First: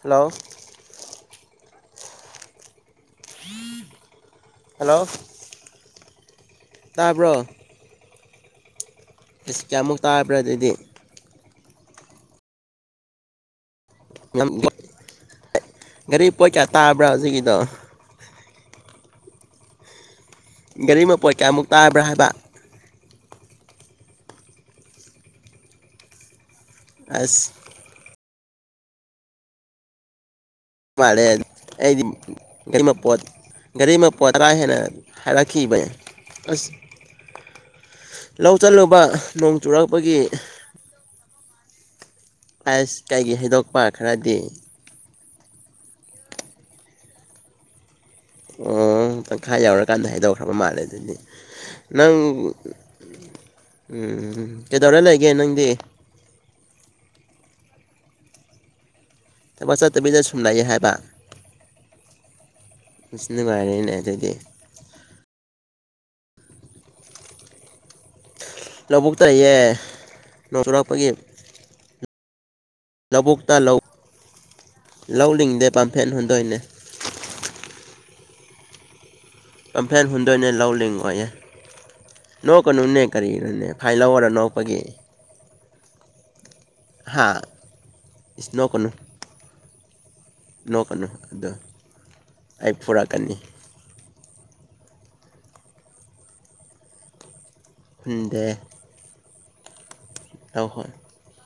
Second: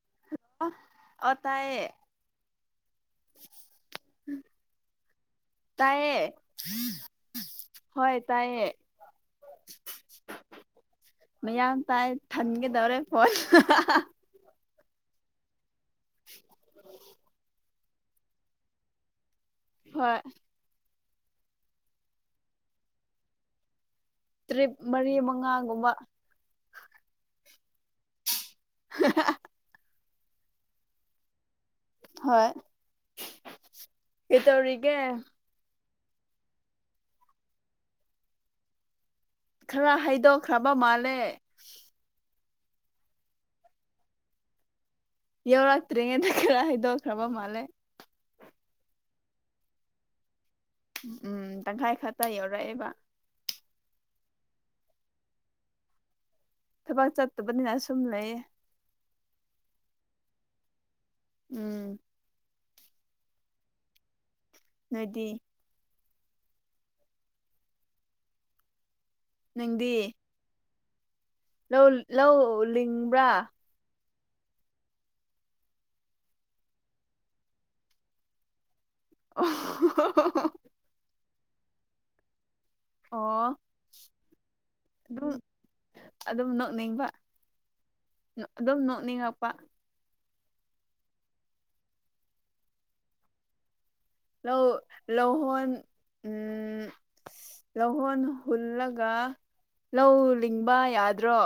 hello ꯑꯣ ꯇꯥꯏꯌꯦ hello ꯇꯥꯏꯌꯦ ꯇꯥꯕ꯭ꯔꯣ ꯍꯣꯏ ꯇꯥꯏꯌꯦ ꯏꯁ ꯀꯌꯥꯃꯨꯛ ꯇꯥꯕ꯭ꯔꯥ ꯑꯗꯨꯗꯤ ꯃꯌꯥꯝ ꯇꯥꯏ ꯊꯟꯒꯗꯧꯔꯦ ꯐꯣꯟ [unintelligible] ꯒꯥꯔꯤ ꯄꯣꯠ ꯀꯌꯥ ꯇꯥꯕ꯭ꯔꯥ ꯍꯧꯖꯤꯛꯀꯤꯗꯣ ꯍꯣꯏ ꯒꯥꯔꯤ ꯃꯄꯣꯠ ꯀꯌꯥꯃꯨꯛ ꯇꯥꯕ꯭ꯔꯥ ꯍꯥꯏꯕ ꯇꯔꯤꯞ ꯃꯔꯤ ꯃꯉꯥꯒꯨꯝꯕ ꯑꯁ [unintelligible] ꯃꯥꯂꯦ ꯑꯩꯗꯤ ꯍꯣꯏ ꯒꯥꯔꯤ ꯃꯄꫭꯠ ꯒꯥꯔꯤ ꯃꯄꯣꯠ ꯇꯔꯥ ꯍꯦꯟꯅ ꯀꯩꯇꯧꯔꯤꯒꯦ ꯍꯥꯏꯔꯛ ꯈꯤꯕꯅꯦ ꯑꯁ ꯂꯧ ꯆꯠꯂꯨꯕ ꯅꯣꯡ ꯈꯔ ꯆꯨꯔꯛꯄꯒꯤ ꯍꯥꯏꯗꯣꯛꯈ꯭ꯔꯕ ꯃꯥꯜꯂꯦ ꯑꯥꯏꯁ ꯀꯩꯒꯤ ꯍꯩꯗꯣꯛꯄ ꯈꯔꯗꯤ ꯌꯧꯔꯛꯇ꯭ꯔꯤꯉꯩꯗ ꯈꯔ ꯍꯩꯗꯣꯛꯈ꯭ꯔꯕ ꯃꯥꯜꯂꯦ ꯑꯣ ꯇꯪꯈꯥꯏ ꯌꯧꯔꯀꯥꯟꯗ ꯍꯥꯏꯗꯧꯈ꯭ꯔꯕ ꯃꯥꯜꯂꯦ ꯑꯗꯨ ꯎꯝ ꯇꯪꯈꯥꯏ ꯅꯪ ꯈꯛꯇ ꯌꯧꯔꯛꯑꯦꯕ ꯎꯝ ꯀꯩꯗꯧꯔ ꯂꯩꯒꯦ ꯅꯪꯗꯤ ꯊꯕꯛ ꯆꯠꯇꯕꯅꯤꯅ ꯁꯨꯝ ꯂꯩꯌꯦ ꯊꯕꯛ ꯆꯠꯇꯕꯤꯗ ꯁꯨꯝ ꯂꯩꯩ ꯍꯥꯏꯕ ꯎꯝ ꯏꯁ ꯅꯨꯡꯉꯥꯏꯔꯦꯅꯦ ꯑꯗꯨꯗꯤ ꯅꯣꯏꯗꯤ ꯂꯧꯕꯨꯛꯇ ꯂꯩꯌꯦ ꯅꯪꯗꯤ ꯅꯣꯡ ꯆꯨꯔꯛꯄꯒꯤ ꯂꯧ ꯂꯧ ꯂꯤꯡꯕ꯭ꯔꯥ ꯂꯧꯅꯤꯡꯡꯗꯦ ꯄꯥꯝꯐꯦꯟ ꯍꯨꯟꯗꯣꯏꯅꯦ ꯑꯣ ꯄꯥꯝꯐ꯭ꯦꯟ ꯍꯨꯟꯗꯣꯏꯅꯦ ꯂꯧ ꯂꯤꯡꯉꯣꯏꯌꯦ ꯅꯣꯛꯀꯅꯨꯅꯦ ꯑꯣ ꯀꯔꯤꯅꯣꯅꯦ ꯐꯥꯏꯜ ꯂꯧꯔ ꯅꯣꯛꯄꯒꯤ ꯑꯗꯨꯝ ꯑꯗꯨꯝ ꯅꯣꯛꯅꯤꯡꯕ ꯍꯥ ꯏꯁ ꯑꯗꯨꯝ ꯅꯣꯛꯀꯅꯨ ꯅꯣꯛꯅꯤꯡꯉꯛꯄ ꯅꯣꯛꯀꯅꯨ ꯑꯩ ꯐꯨꯔꯛꯀꯅꯤ ꯂꯧ ꯂꯧꯍꯣꯟ ꯎꯝ ꯂꯧꯍꯣꯟ ꯍꯨꯟꯗꯦ ꯍꯨꯜꯂꯒ ꯂꯧ ꯂꯧ ꯂꯤꯡꯕ ꯍꯣꯏ ꯌꯥꯗ꯭ꯔꯣ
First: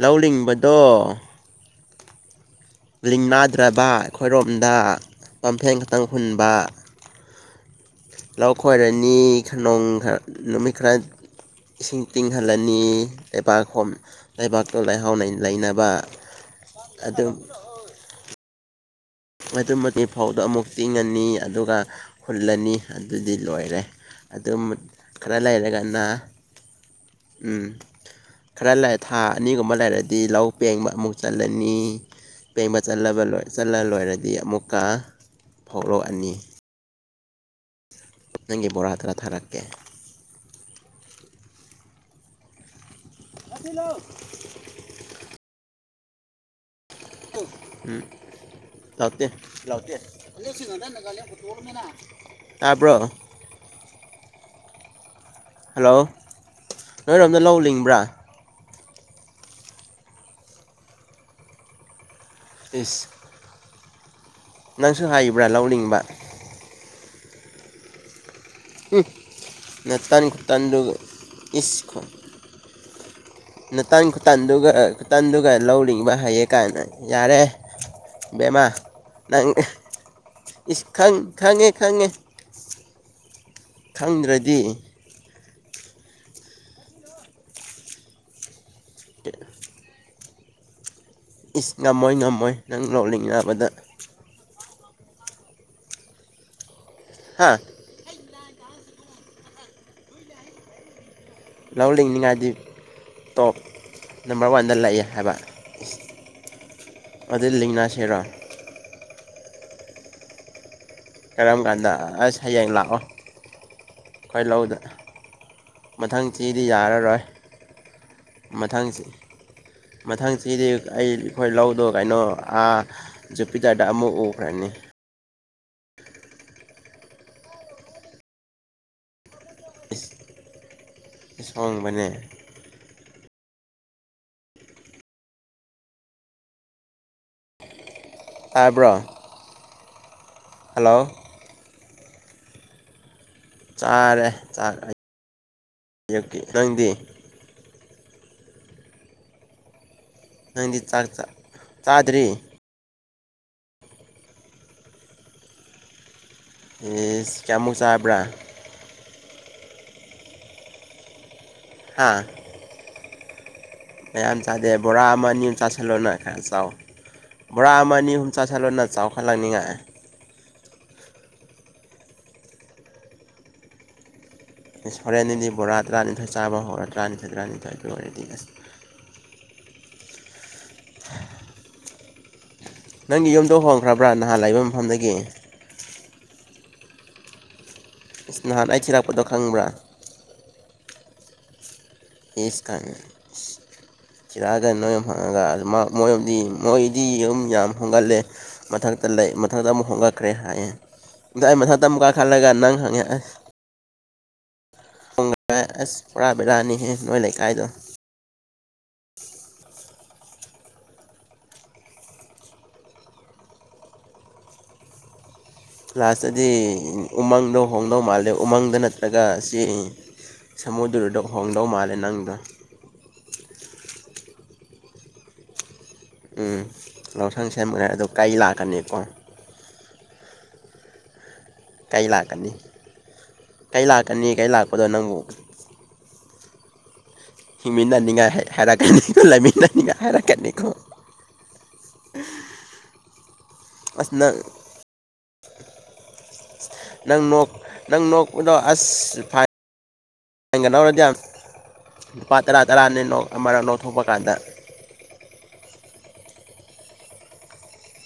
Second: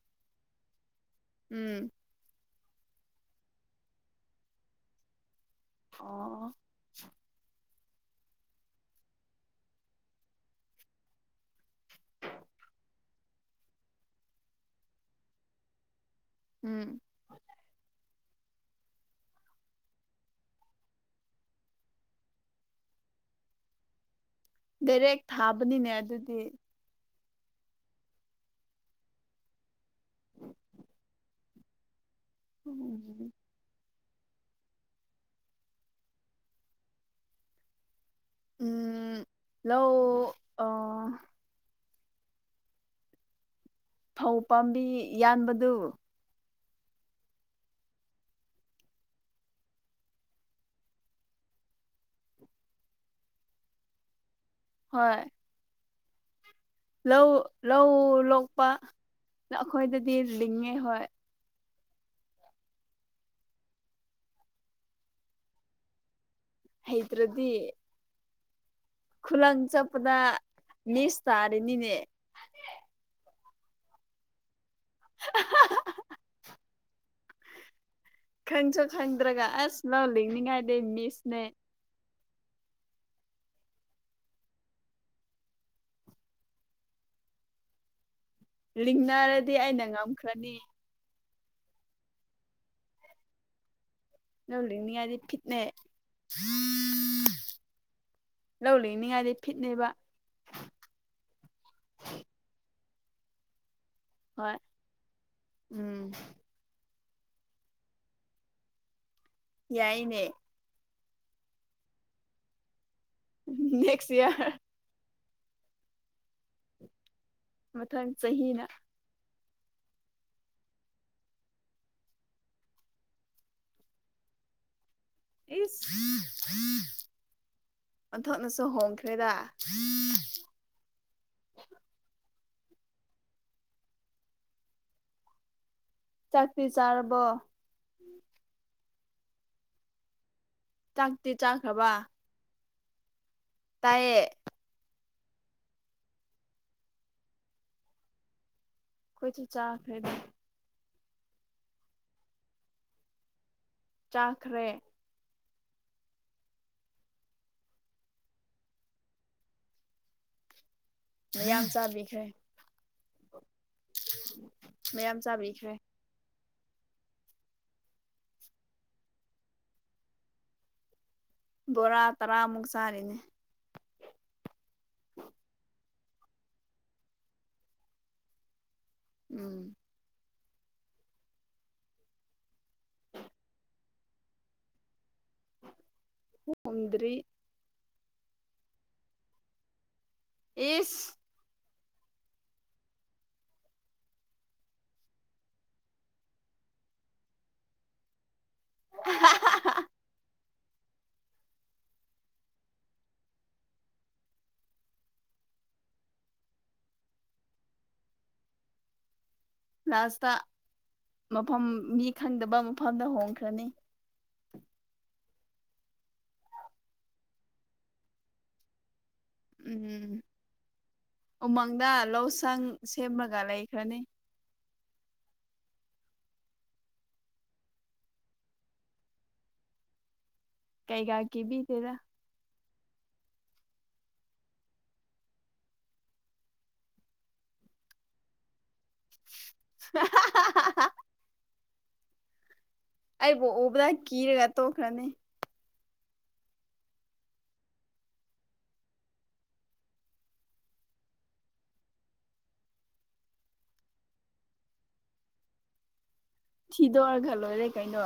ꯂꯧ ꯂꯤꯡꯕꯗꯣ ꯎꯝ ꯂꯤꯡ ꯅꯥꯗ꯭ꯔꯕ ꯑꯩꯈꯣꯏꯔꯣꯝꯗ ꯄꯝꯐꯦꯟ ꯈꯛꯇꯪ ꯍꯨꯟꯕ ꯑꯣ ꯂꯧ ꯈꯣꯏꯔꯅꯤ ꯅꯣꯡ ꯈꯔ ꯅꯨꯃꯤꯠ ꯈꯔ ꯏꯁꯤꯡ ꯇꯤꯡꯍꯜꯂꯅꯤ ꯂꯩꯕꯥꯛꯈꯣꯝ ꯂꯩꯕꯥꯛꯇꯣ ꯂꯩꯍꯥꯎ ꯂꯩꯅꯕ ꯎꯝ ꯑꯗꯨꯝ ꯑꯗꯨ ꯃꯗꯤ ꯐꯧꯗꯣ ꯑꯃꯨꯛ ꯇꯤꯡꯉꯅꯤ ꯑꯗꯨꯒ ꯍꯨꯜꯂꯅꯤ ꯑꯗꯨꯗꯤ ꯂꯣꯏꯔꯦ ꯑꯗꯨꯝ ꯗꯥꯏꯔꯦꯛ ꯈꯔ ꯊꯥꯕꯅꯤꯅꯦ ꯂꯩꯔꯒꯅ ꯑꯗꯨꯗꯤ ꯎꯝ ꯈꯔ ꯂꯩꯔ ꯊꯥ ꯑꯅꯤꯒꯨꯝꯕ ꯂꯩꯔꯗꯤ ꯂꯧ ꯄꯦꯡꯕ ꯑꯃꯨꯛ ꯆꯠꯂꯦ ꯆꯠꯂꯅꯤ ꯄꯦꯡꯕ ꯆꯠꯂ ꯎꯝ ꯆꯠꯂ ꯂꯣꯏꯔꯗꯤ ꯗꯤ ꯑꯃꯨꯛꯀ ꯐꯥꯎ ꯂꯣꯛ ꯑꯅꯤ ꯅꯪꯒꯤ ꯕꯣꯔꯥ ꯇꯔꯥ ꯎꯝ ꯊꯥꯔꯛꯀꯦ ꯂꯧ ꯑ [unintelligible] ꯑꯧ ꯄꯥꯝꯕꯤ ꯌꯥꯟꯕꯗꯨ ꯎꯝ ꯂꯥꯛꯇꯦ ꯇꯥꯕ꯭ꯔꯣ ꯍꯣꯏ ꯍꯂꯣ ꯂꯧ ꯂꯧ ꯂꯣꯛꯄ ꯑꯩꯈꯣꯏꯗꯗꯤ ꯂꯤꯡꯉꯦ ꯍꯣꯏ ꯏꯁ ꯅꯪꯁꯨ ꯍꯥꯏꯩꯕ꯭ꯔꯥ ꯂꯥꯎꯂꯤꯤꯡꯕ ꯍꯩꯇꯔꯗꯤ ꯎꯝ ꯈꯨꯂꯪ ꯆꯠꯄꯗ ꯅꯇꯟ ꯈꯨꯇꯟꯗꯨꯒ ꯅꯁ ꯇꯥꯔꯦꯅꯤꯅꯦ ꯏꯁ ꯅꯇꯟ ꯈꯨꯇꯟꯗꯨꯒ ꯈꯨꯇꯟꯗꯨꯒ ꯂꯧ ꯂꯤꯡꯕ ꯍꯩꯌꯦ ꯀꯥꯏꯅ ꯌꯥꯔꯦ ꯕꯦꯝꯃꯥ ꯈꯪꯁꯨ ꯈꯪꯗ꯭ꯔꯒ ꯅꯪ ꯑꯁ ꯂꯧ ꯂꯤꯡꯅꯤꯡꯉꯥꯏꯗꯤ ꯏꯁ ꯈꯪ ꯃꯤꯁꯅꯦ ꯈꯡꯉꯦ ꯈꯪꯉꯦ ꯈꯪꯗ꯭ꯔꯗꯤ ꯂꯤꯡꯅꯔꯗꯤ ꯑꯩꯅ ꯉꯝꯈ꯭ꯔꯅꯤ ꯏꯁ ꯉꯝꯃꯣꯏ ꯉꯝꯃꯣꯏ ꯅꯪ ꯂꯣꯛꯂꯤ ꯕꯗ ꯅꯧꯅꯤꯌꯥꯗꯤꯠ ꯈꯤꯠꯅꯦ ꯍꯥꯥ ꯂꯧ ꯂꯤꯡꯅꯤꯡꯉꯥꯏꯗꯤ ꯐꯤꯠꯅꯦꯕ ꯂꯧ ꯂꯤꯡꯅꯤꯡꯉꯥꯏꯗꯤ ꯇꯣꯞ ꯅꯝꯕꯔ ꯍꯣꯏ ꯋꯥꯟꯗ ꯂꯥꯛꯑꯦ ꯍꯥꯏꯕ ꯎꯝ ꯑꯗꯨꯗꯩ ꯂꯤꯡꯅꯥ ꯁꯦꯔꯥ ꯌꯥꯏꯅꯦ ꯀꯔꯝ ꯀꯥꯟꯗ ꯑꯁ ꯍꯌꯦꯡ ꯂꯥꯛꯑꯣ ꯅꯦꯛꯁ ꯑꯩꯈꯣꯏ ꯏꯌꯥꯔ ꯂꯧꯗ ꯃꯊꯪ ꯆꯤꯗꯤ ꯌꯥꯔꯔꯣꯏ ꯃꯊꯪ ꯆꯍꯤꯅ ꯃꯊꯪ ꯆꯤ ꯃꯊꯪꯁꯤꯗꯤ ꯑꯩ ꯑꯩꯈꯣꯏ ꯂꯧꯗꯣ ꯀꯩꯅꯣ ꯖꯨꯄꯤꯇꯔꯗ ꯑꯃꯨꯛ ꯎꯈꯔꯅꯤ ꯏꯁ ꯑꯣꯟꯊꯣꯛꯅꯁꯨ ꯍꯣꯡꯈ꯭ꯔꯦꯗ ꯁꯣꯡꯕꯅꯦ ꯆꯥꯛꯇꯤ ꯆꯥꯔꯕꯣ ꯇꯥꯕ꯭ꯔꯣ ꯍꯜꯂꯣ ꯆꯥꯛꯇꯤ ꯆꯥꯈ꯭ꯔꯕ ꯇꯥꯏꯌꯦ ꯆꯥꯔꯦ ꯑ ꯅꯪꯗꯤ ꯑꯩꯈꯣꯏꯁꯨ ꯆꯥꯈ꯭ꯔꯦꯗ ꯅꯪꯗꯤ ꯆꯥꯛ ꯆꯥꯗ꯭ꯔꯤ ꯆꯥꯈ꯭ꯔꯦ ꯏꯁ ꯀꯌꯥꯃꯨꯛ ꯆꯥꯕ꯭ꯔꯥ ꯌꯥꯝꯟ ꯁꯥꯕꯤꯛ꯭ꯔꯦ ꯍꯥ ꯃꯌꯥꯝ ꯆꯥꯗꯦ ꯕꯣꯔꯥ ꯑꯃ ꯅꯤꯣꯝ ꯆꯥꯁꯤꯜꯂꯣꯅ ꯈꯔ ꯆꯥꯎ ꯕꯣꯔꯥ ꯑꯃ ꯑꯅꯤ ꯑꯍꯨꯝ ꯆꯥꯥꯁꯂꯂꯣꯟꯅ ꯆꯥꯎꯈꯠꯂꯛꯅꯤꯡꯉꯛꯑꯦ ꯕꯣꯔꯥ ꯇꯔꯥꯃꯨꯛ ꯆꯥꯔꯤꯅꯦ ꯍꯣꯔꯦꯟꯅꯤꯗꯤ ꯕꯣꯔꯥ ꯇꯔꯥꯅꯤꯊꯣꯏ ꯆꯥꯕ ꯍꯣꯔꯥ ꯇꯔꯥꯅꯤꯊꯣꯏ ꯇꯔꯥꯅꯤꯊꯣꯏꯗꯨ ꯑꯣꯏꯔꯗꯤ ꯑꯁ ꯎꯝ ꯅꯪꯒꯤ ꯌꯨꯝꯗ ꯍꯣꯡꯈ꯭ꯔꯕ꯭ꯔꯥ ꯅꯍꯥꯟ ꯂꯩꯕ ꯃꯐꯝꯗꯒꯤ ꯊꯣꯡꯗ꯭ꯔꯤ ꯏꯁ ꯅꯍꯥꯟ ꯑꯩ ꯊꯤꯔꯛꯄꯗꯣ ꯈꯪꯕ꯭ꯔꯥ ꯑꯦ ꯏꯁ ꯀꯑꯦ ꯏꯁ [unintelligible] ꯆꯤꯜꯑꯒ ꯅꯣꯏ ꯍꯪꯉꯒ ꯃ ꯃꯣꯏꯗꯤ ꯃꯣꯢꯗꯤ ꯌꯨꯝ ꯌꯥꯝ ꯍꯣꯡꯒꯠꯂꯦ ꯃꯊꯛꯇ ꯂꯩ ꯃꯊꯛꯇ ꯑꯃꯨꯛ ꯍꯣꯡꯒꯠꯈ꯭ꯔꯦ ꯍꯥꯏꯌꯦ ꯑꯗꯣ ꯑꯩ ꯃꯊꯛꯇ ꯑꯃꯨꯛ ꯀꯥꯈꯠꯂꯒ ꯅꯪ ꯍꯪꯉꯦ ꯑꯁ ꯈ ꯑꯁ ꯄꯨꯔꯥ ꯕꯤꯔꯥꯅꯤꯍꯦ ꯅꯣꯏ ꯂꯩꯀꯥꯏꯗꯣ ꯂꯥꯁꯇ ꯃꯐꯝ ꯃꯤ ꯈꯪꯗꯕ ꯃꯐꯝꯗ ꯍꯣꯡꯈ꯭ꯔꯅꯤ ꯂꯥꯁꯇꯗꯤ ꯎꯃꯪꯗꯣ ꯍꯣꯡꯗꯧ ꯃꯥꯜꯂꯦ ꯎꯃꯪꯗ ꯅꯠꯇ ꯅꯂꯒ ꯆꯦ ꯎꯝ ꯁꯃꯨꯗ꯭ꯔꯗ ꯍꯣꯡꯗꯧ ꯃꯥꯜꯂꯦ ꯅꯪꯗꯣ ꯁꯦꯝꯔꯒ ꯂꯩꯈ꯭ꯔꯅꯤ ꯎꯝ ꯂꯎꯁꯪ ꯁꯦꯝꯈ꯭ꯔꯦ ꯑꯗꯣ ꯀꯩ ꯂꯥꯛꯀꯅꯤꯀꯣ ꯀꯩꯒꯥꯀꯤꯕꯤ ꯀꯩ ꯂꯥꯛꯀꯅꯤ ꯀꯩ ꯂꯥꯛꯀꯅꯤ ꯀꯩ ꯂꯥꯛꯄꯗꯣ ꯅꯪꯕꯨ ꯍꯤꯡꯃꯤꯟꯅꯅꯤꯡꯉꯥꯏ ꯍꯥꯏꯔꯛ ꯀꯅꯤ ꯂꯩꯃꯤꯟꯅꯅꯤꯡꯉꯥꯏ ꯍꯥꯏꯔꯛꯀꯅꯤꯀꯣ ꯎꯝ ꯑꯩꯕꯨ ꯎꯕꯗ ꯀꯤꯔꯒ ꯇꯣꯛꯈ꯭ꯔꯅꯤ ꯅꯪ ꯅꯪ ꯅꯣꯛꯄꯗꯣ ꯑꯁꯒ ꯍꯧꯔꯗꯤ ꯌꯥꯝ ꯂꯨꯄꯥ ꯇꯔꯥ ꯇꯔꯥꯅꯤ ꯅ ꯑꯃꯔ ꯅꯣꯛ ꯊꯣꯛꯄ ꯀꯥꯟꯗ ꯊꯤꯗꯣꯛꯑꯒ ꯂꯣꯏꯔꯦ ꯀꯩꯅꯣ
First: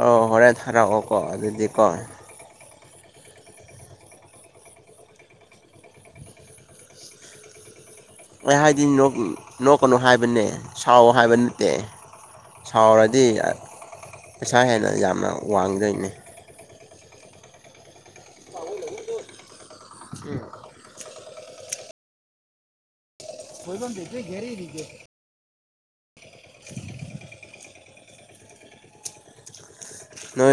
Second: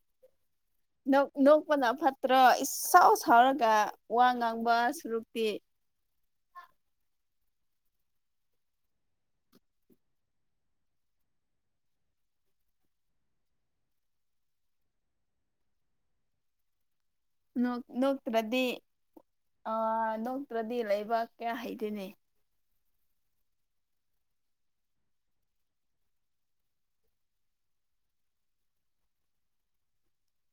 ꯑ ꯍꯔꯦ ꯊꯔꯥꯎꯒꯀꯣ ꯑꯗꯨꯗꯤꯀꯣ ꯇ꯭ꯔꯣ ꯏꯁꯥꯎ ꯁꯥꯎꯔꯒ ꯋꯥ ꯉꯥꯡꯕ ꯁꯨꯔꯨꯛꯇꯤ ꯑꯩ ꯍꯥꯏꯗꯤ ꯅꯣꯛꯀꯅꯨ ꯍꯥꯏꯕꯅꯦ ꯁꯥꯎꯑꯣ ꯍꯥꯏꯕ ꯅꯠꯇꯦ ꯁꯥꯎꯔꯗꯤ ꯄꯩꯁꯥ ꯍꯦꯟꯅ ꯌꯥꯝꯅ ꯋꯥꯡꯒꯗꯣꯏꯅꯦ ꯅꯣꯛꯇ꯭ꯔꯗꯤ ꯅꯣꯛꯇ꯭ꯔꯗꯤ ꯂꯩꯕꯥꯛ ꯀꯌꯥ ꯍꯩꯗꯣꯏꯅꯤ ꯑꯩꯣꯏꯕ ꯊꯦꯇꯦ ꯦꯔꯤꯔꯤꯒꯦ ꯅ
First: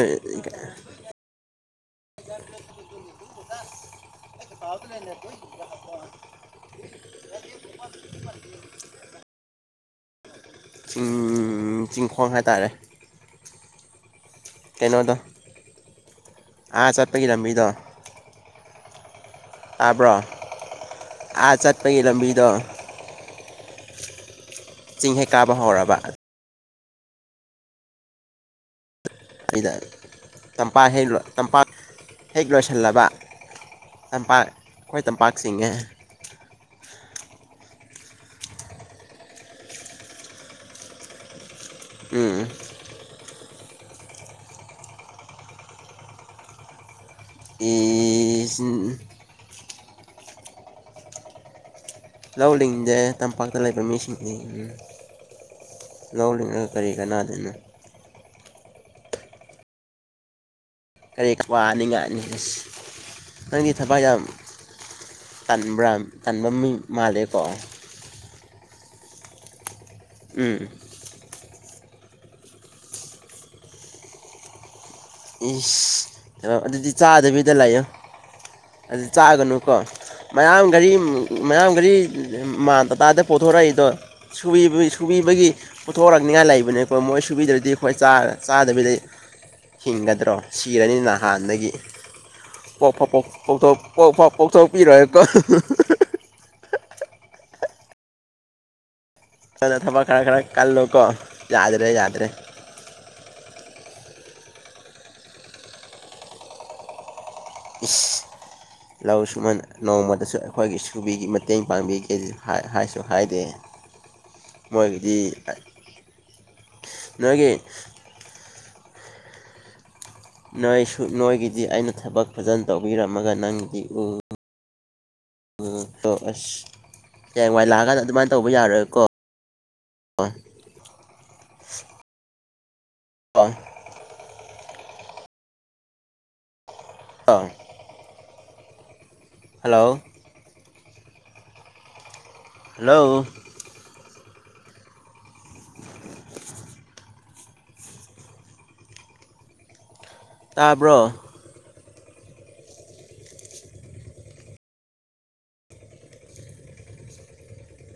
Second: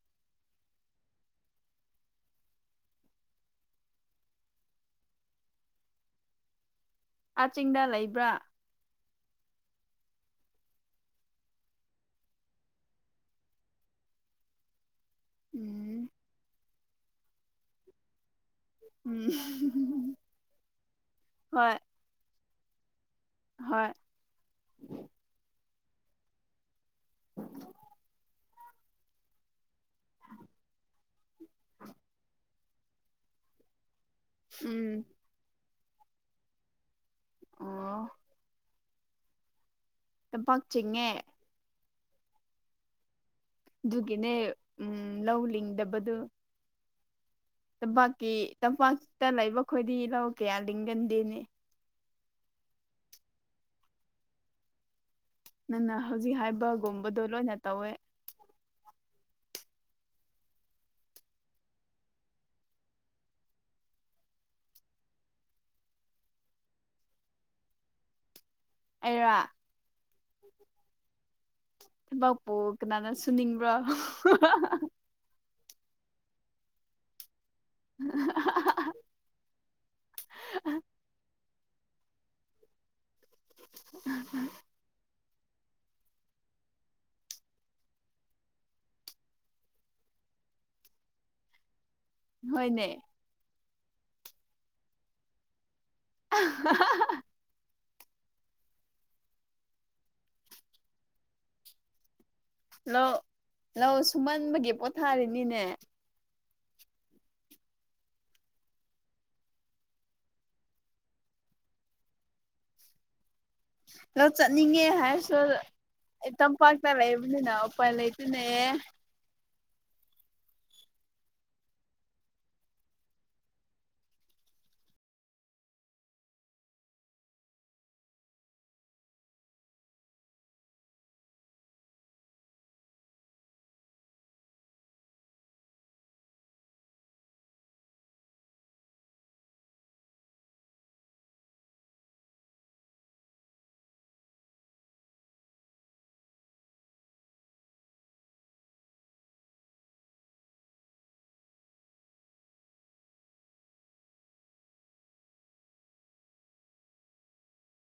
[unintelligible] [unintelligible] ꯀꯥꯛꯆꯤꯡꯗ ꯂꯩꯕ꯭ꯔꯥ ꯎꯝ ꯎꯝ ꯆꯤꯡꯈꯣꯡ ꯍꯥꯏꯇꯥꯔꯦ ꯀꯩꯅꯣꯗꯣ ꯎꯝ ꯑꯥ ꯆꯠꯄꯒꯤ ꯂꯝꯕꯤꯗꯣ ꯎꯝ ꯇꯥꯕ꯭ꯔꯣ ꯑꯥ ꯍꯣꯏ ꯆꯠꯄꯒꯤ ꯂꯝꯕꯤꯗꯣ ꯍꯣꯏ ꯆꯤꯡ ꯍꯦꯛ ꯀꯥꯕ ꯍꯧꯔꯕ ꯎꯝ ꯑꯩꯗ ꯇꯝꯄꯥꯛ ꯍꯦꯛ ꯇꯝꯄꯥꯛ ꯍꯦꯛ ꯂꯣꯏꯁꯤꯜꯂꯕ ꯇꯝꯄꯥꯛ ꯑꯩꯈꯣꯏ ꯎꯝ ꯇꯝꯄꯥꯛ ꯆꯉꯦ ꯑꯥ ꯄꯥꯆꯦꯉꯦ ꯎꯝ ꯑꯗꯨꯒꯤꯅꯦ ꯎꯝ ꯂꯧ ꯂꯤꯡꯗꯕꯗꯨ ꯇꯝꯄꯥꯛꯀꯤ ꯇꯝꯄꯥꯛꯇ ꯂꯩꯕ ꯈꯣꯏꯗꯤ ꯂꯧ ꯀꯌꯥ ꯂꯤꯡꯒꯟꯗꯦꯅꯦ ꯂꯥꯎꯗꯤꯡꯁꯦ ꯇꯝꯄꯥꯛꯇ ꯂꯩꯕ ꯃꯤꯁꯤꯡꯁ ꯎꯝ ꯅꯪꯅ ꯍꯧꯖꯤꯛ ꯂꯧꯂꯤꯉꯒ ꯀꯔꯤ ꯍꯥꯏꯕꯒꯨꯝꯕꯗꯣ ꯀꯅꯥꯗꯅꯣ ꯂꯣꯏꯅ ꯇꯧꯋꯦ ꯀꯔꯤ ꯋꯥꯅꯤꯉꯥꯏꯅꯤ ꯅꯪꯒꯤ ꯊꯕꯛ ꯌꯥꯝ ꯇꯥꯟꯕ꯭ꯔ ꯇꯥꯟꯐꯝꯃꯤ ꯃꯥꯜꯂꯦꯀꯣ ꯑꯩꯔ ꯎꯝ ꯊꯕꯥꯛꯄꯨ ꯀꯅꯥꯅ ꯁꯨꯅꯤꯡꯕ꯭ꯔꯥ ꯏꯁ ꯑꯗꯨꯗꯤ ꯆꯥꯗꯕꯤꯗ ꯂꯥꯛꯦ ꯎ ꯑꯗꯨ ꯆꯥꯛꯒꯅꯨ ꯀꯣ ꯃꯌꯥꯝ ꯒꯥꯔꯤ ꯃꯌꯥꯝ ꯒꯥꯔꯤ ꯃꯥ ꯇꯇꯥꯗ ꯄꯨꯣꯊꯣꯔꯛꯏꯗꯣ ꯁꯨ ꯁꯨꯕꯤꯕꯒꯤ ꯄꯨꯊꯣꯔꯣꯔꯛꯅꯤꯉꯥꯏ ꯂꯩꯕꯅꯤꯀꯣ ꯃꯣꯏ ꯁꯨꯕꯤꯗ꯭ꯔꯗꯤ ꯑꯩꯈꯣꯏ ꯆꯥꯗꯕꯤꯗ ꯍꯤꯡꯒꯗ꯭ꯔꯣ ꯁꯤꯔꯅꯤꯅ ꯍꯥꯟꯅꯗꯒꯤ ꯍꯣꯏꯅꯦ ꯄꯣꯛ ꯐ ꯐꯊ ꯣꯛ ꯄꯣꯛꯆꯥꯎ ꯄꯤꯔꯑꯦꯀꯣ ꯑ ꯈꯅ ꯊꯕꯛ ꯈꯔ ꯈꯔ ꯀꯜꯂꯨꯀꯣ ꯌꯥꯗ꯭ꯔꯦ ꯌꯥꯗ꯭ꯔꯦ ꯂꯧ ꯂꯧ ꯁꯨꯝꯃꯟꯕꯒꯤ ꯄꯣꯊꯥꯔꯤꯅꯤꯅꯦ ꯏ ꯂꯧ ꯁꯨꯍ ꯅꯣꯡꯃꯗꯁꯨ ꯑꯩꯈꯣꯏꯒꯤ ꯁꯨꯕꯤꯒꯤ ꯃꯇꯦꯡ ꯄꯥꯡꯕꯤꯒꯦ ꯍꯥꯏꯁꯨ ꯍꯥꯏꯗꯦ ꯂꯣ ꯆꯠꯅꯤꯡꯉꯦ ꯃꯣꯏꯒꯤꯗꯤ ꯍꯥꯏꯔꯁꯨ ꯇꯝꯄꯥꯛꯇ ꯂꯩꯕꯅꯤꯅ ꯅꯣꯏꯒꯤ ꯎꯄꯥꯏ ꯂꯩꯇ ꯑꯗꯨꯅꯦꯌꯦ ꯅꯣꯏꯁꯨ ꯅꯣꯏꯒꯤꯗꯤ ꯑꯩꯅ ꯊꯕꯛ ꯐꯖꯅ ꯇꯧꯕꯤꯔꯝꯃꯒ ꯅꯪꯒꯤꯗꯤ ꯎ ꯎꯝ ꯍ ꯑꯁ ꯍꯌꯦ ꯋꯥꯏ ꯂꯥꯛꯑꯀꯥꯟꯗ ꯑꯗꯨꯃꯥꯏꯅ ꯇꯧꯕ ꯌꯥꯔꯣꯏꯀꯣ ꯍꯜꯂꯣ ꯍꯜꯂꯣ [unintelligible] ꯇꯥꯕ꯭ꯔꯣ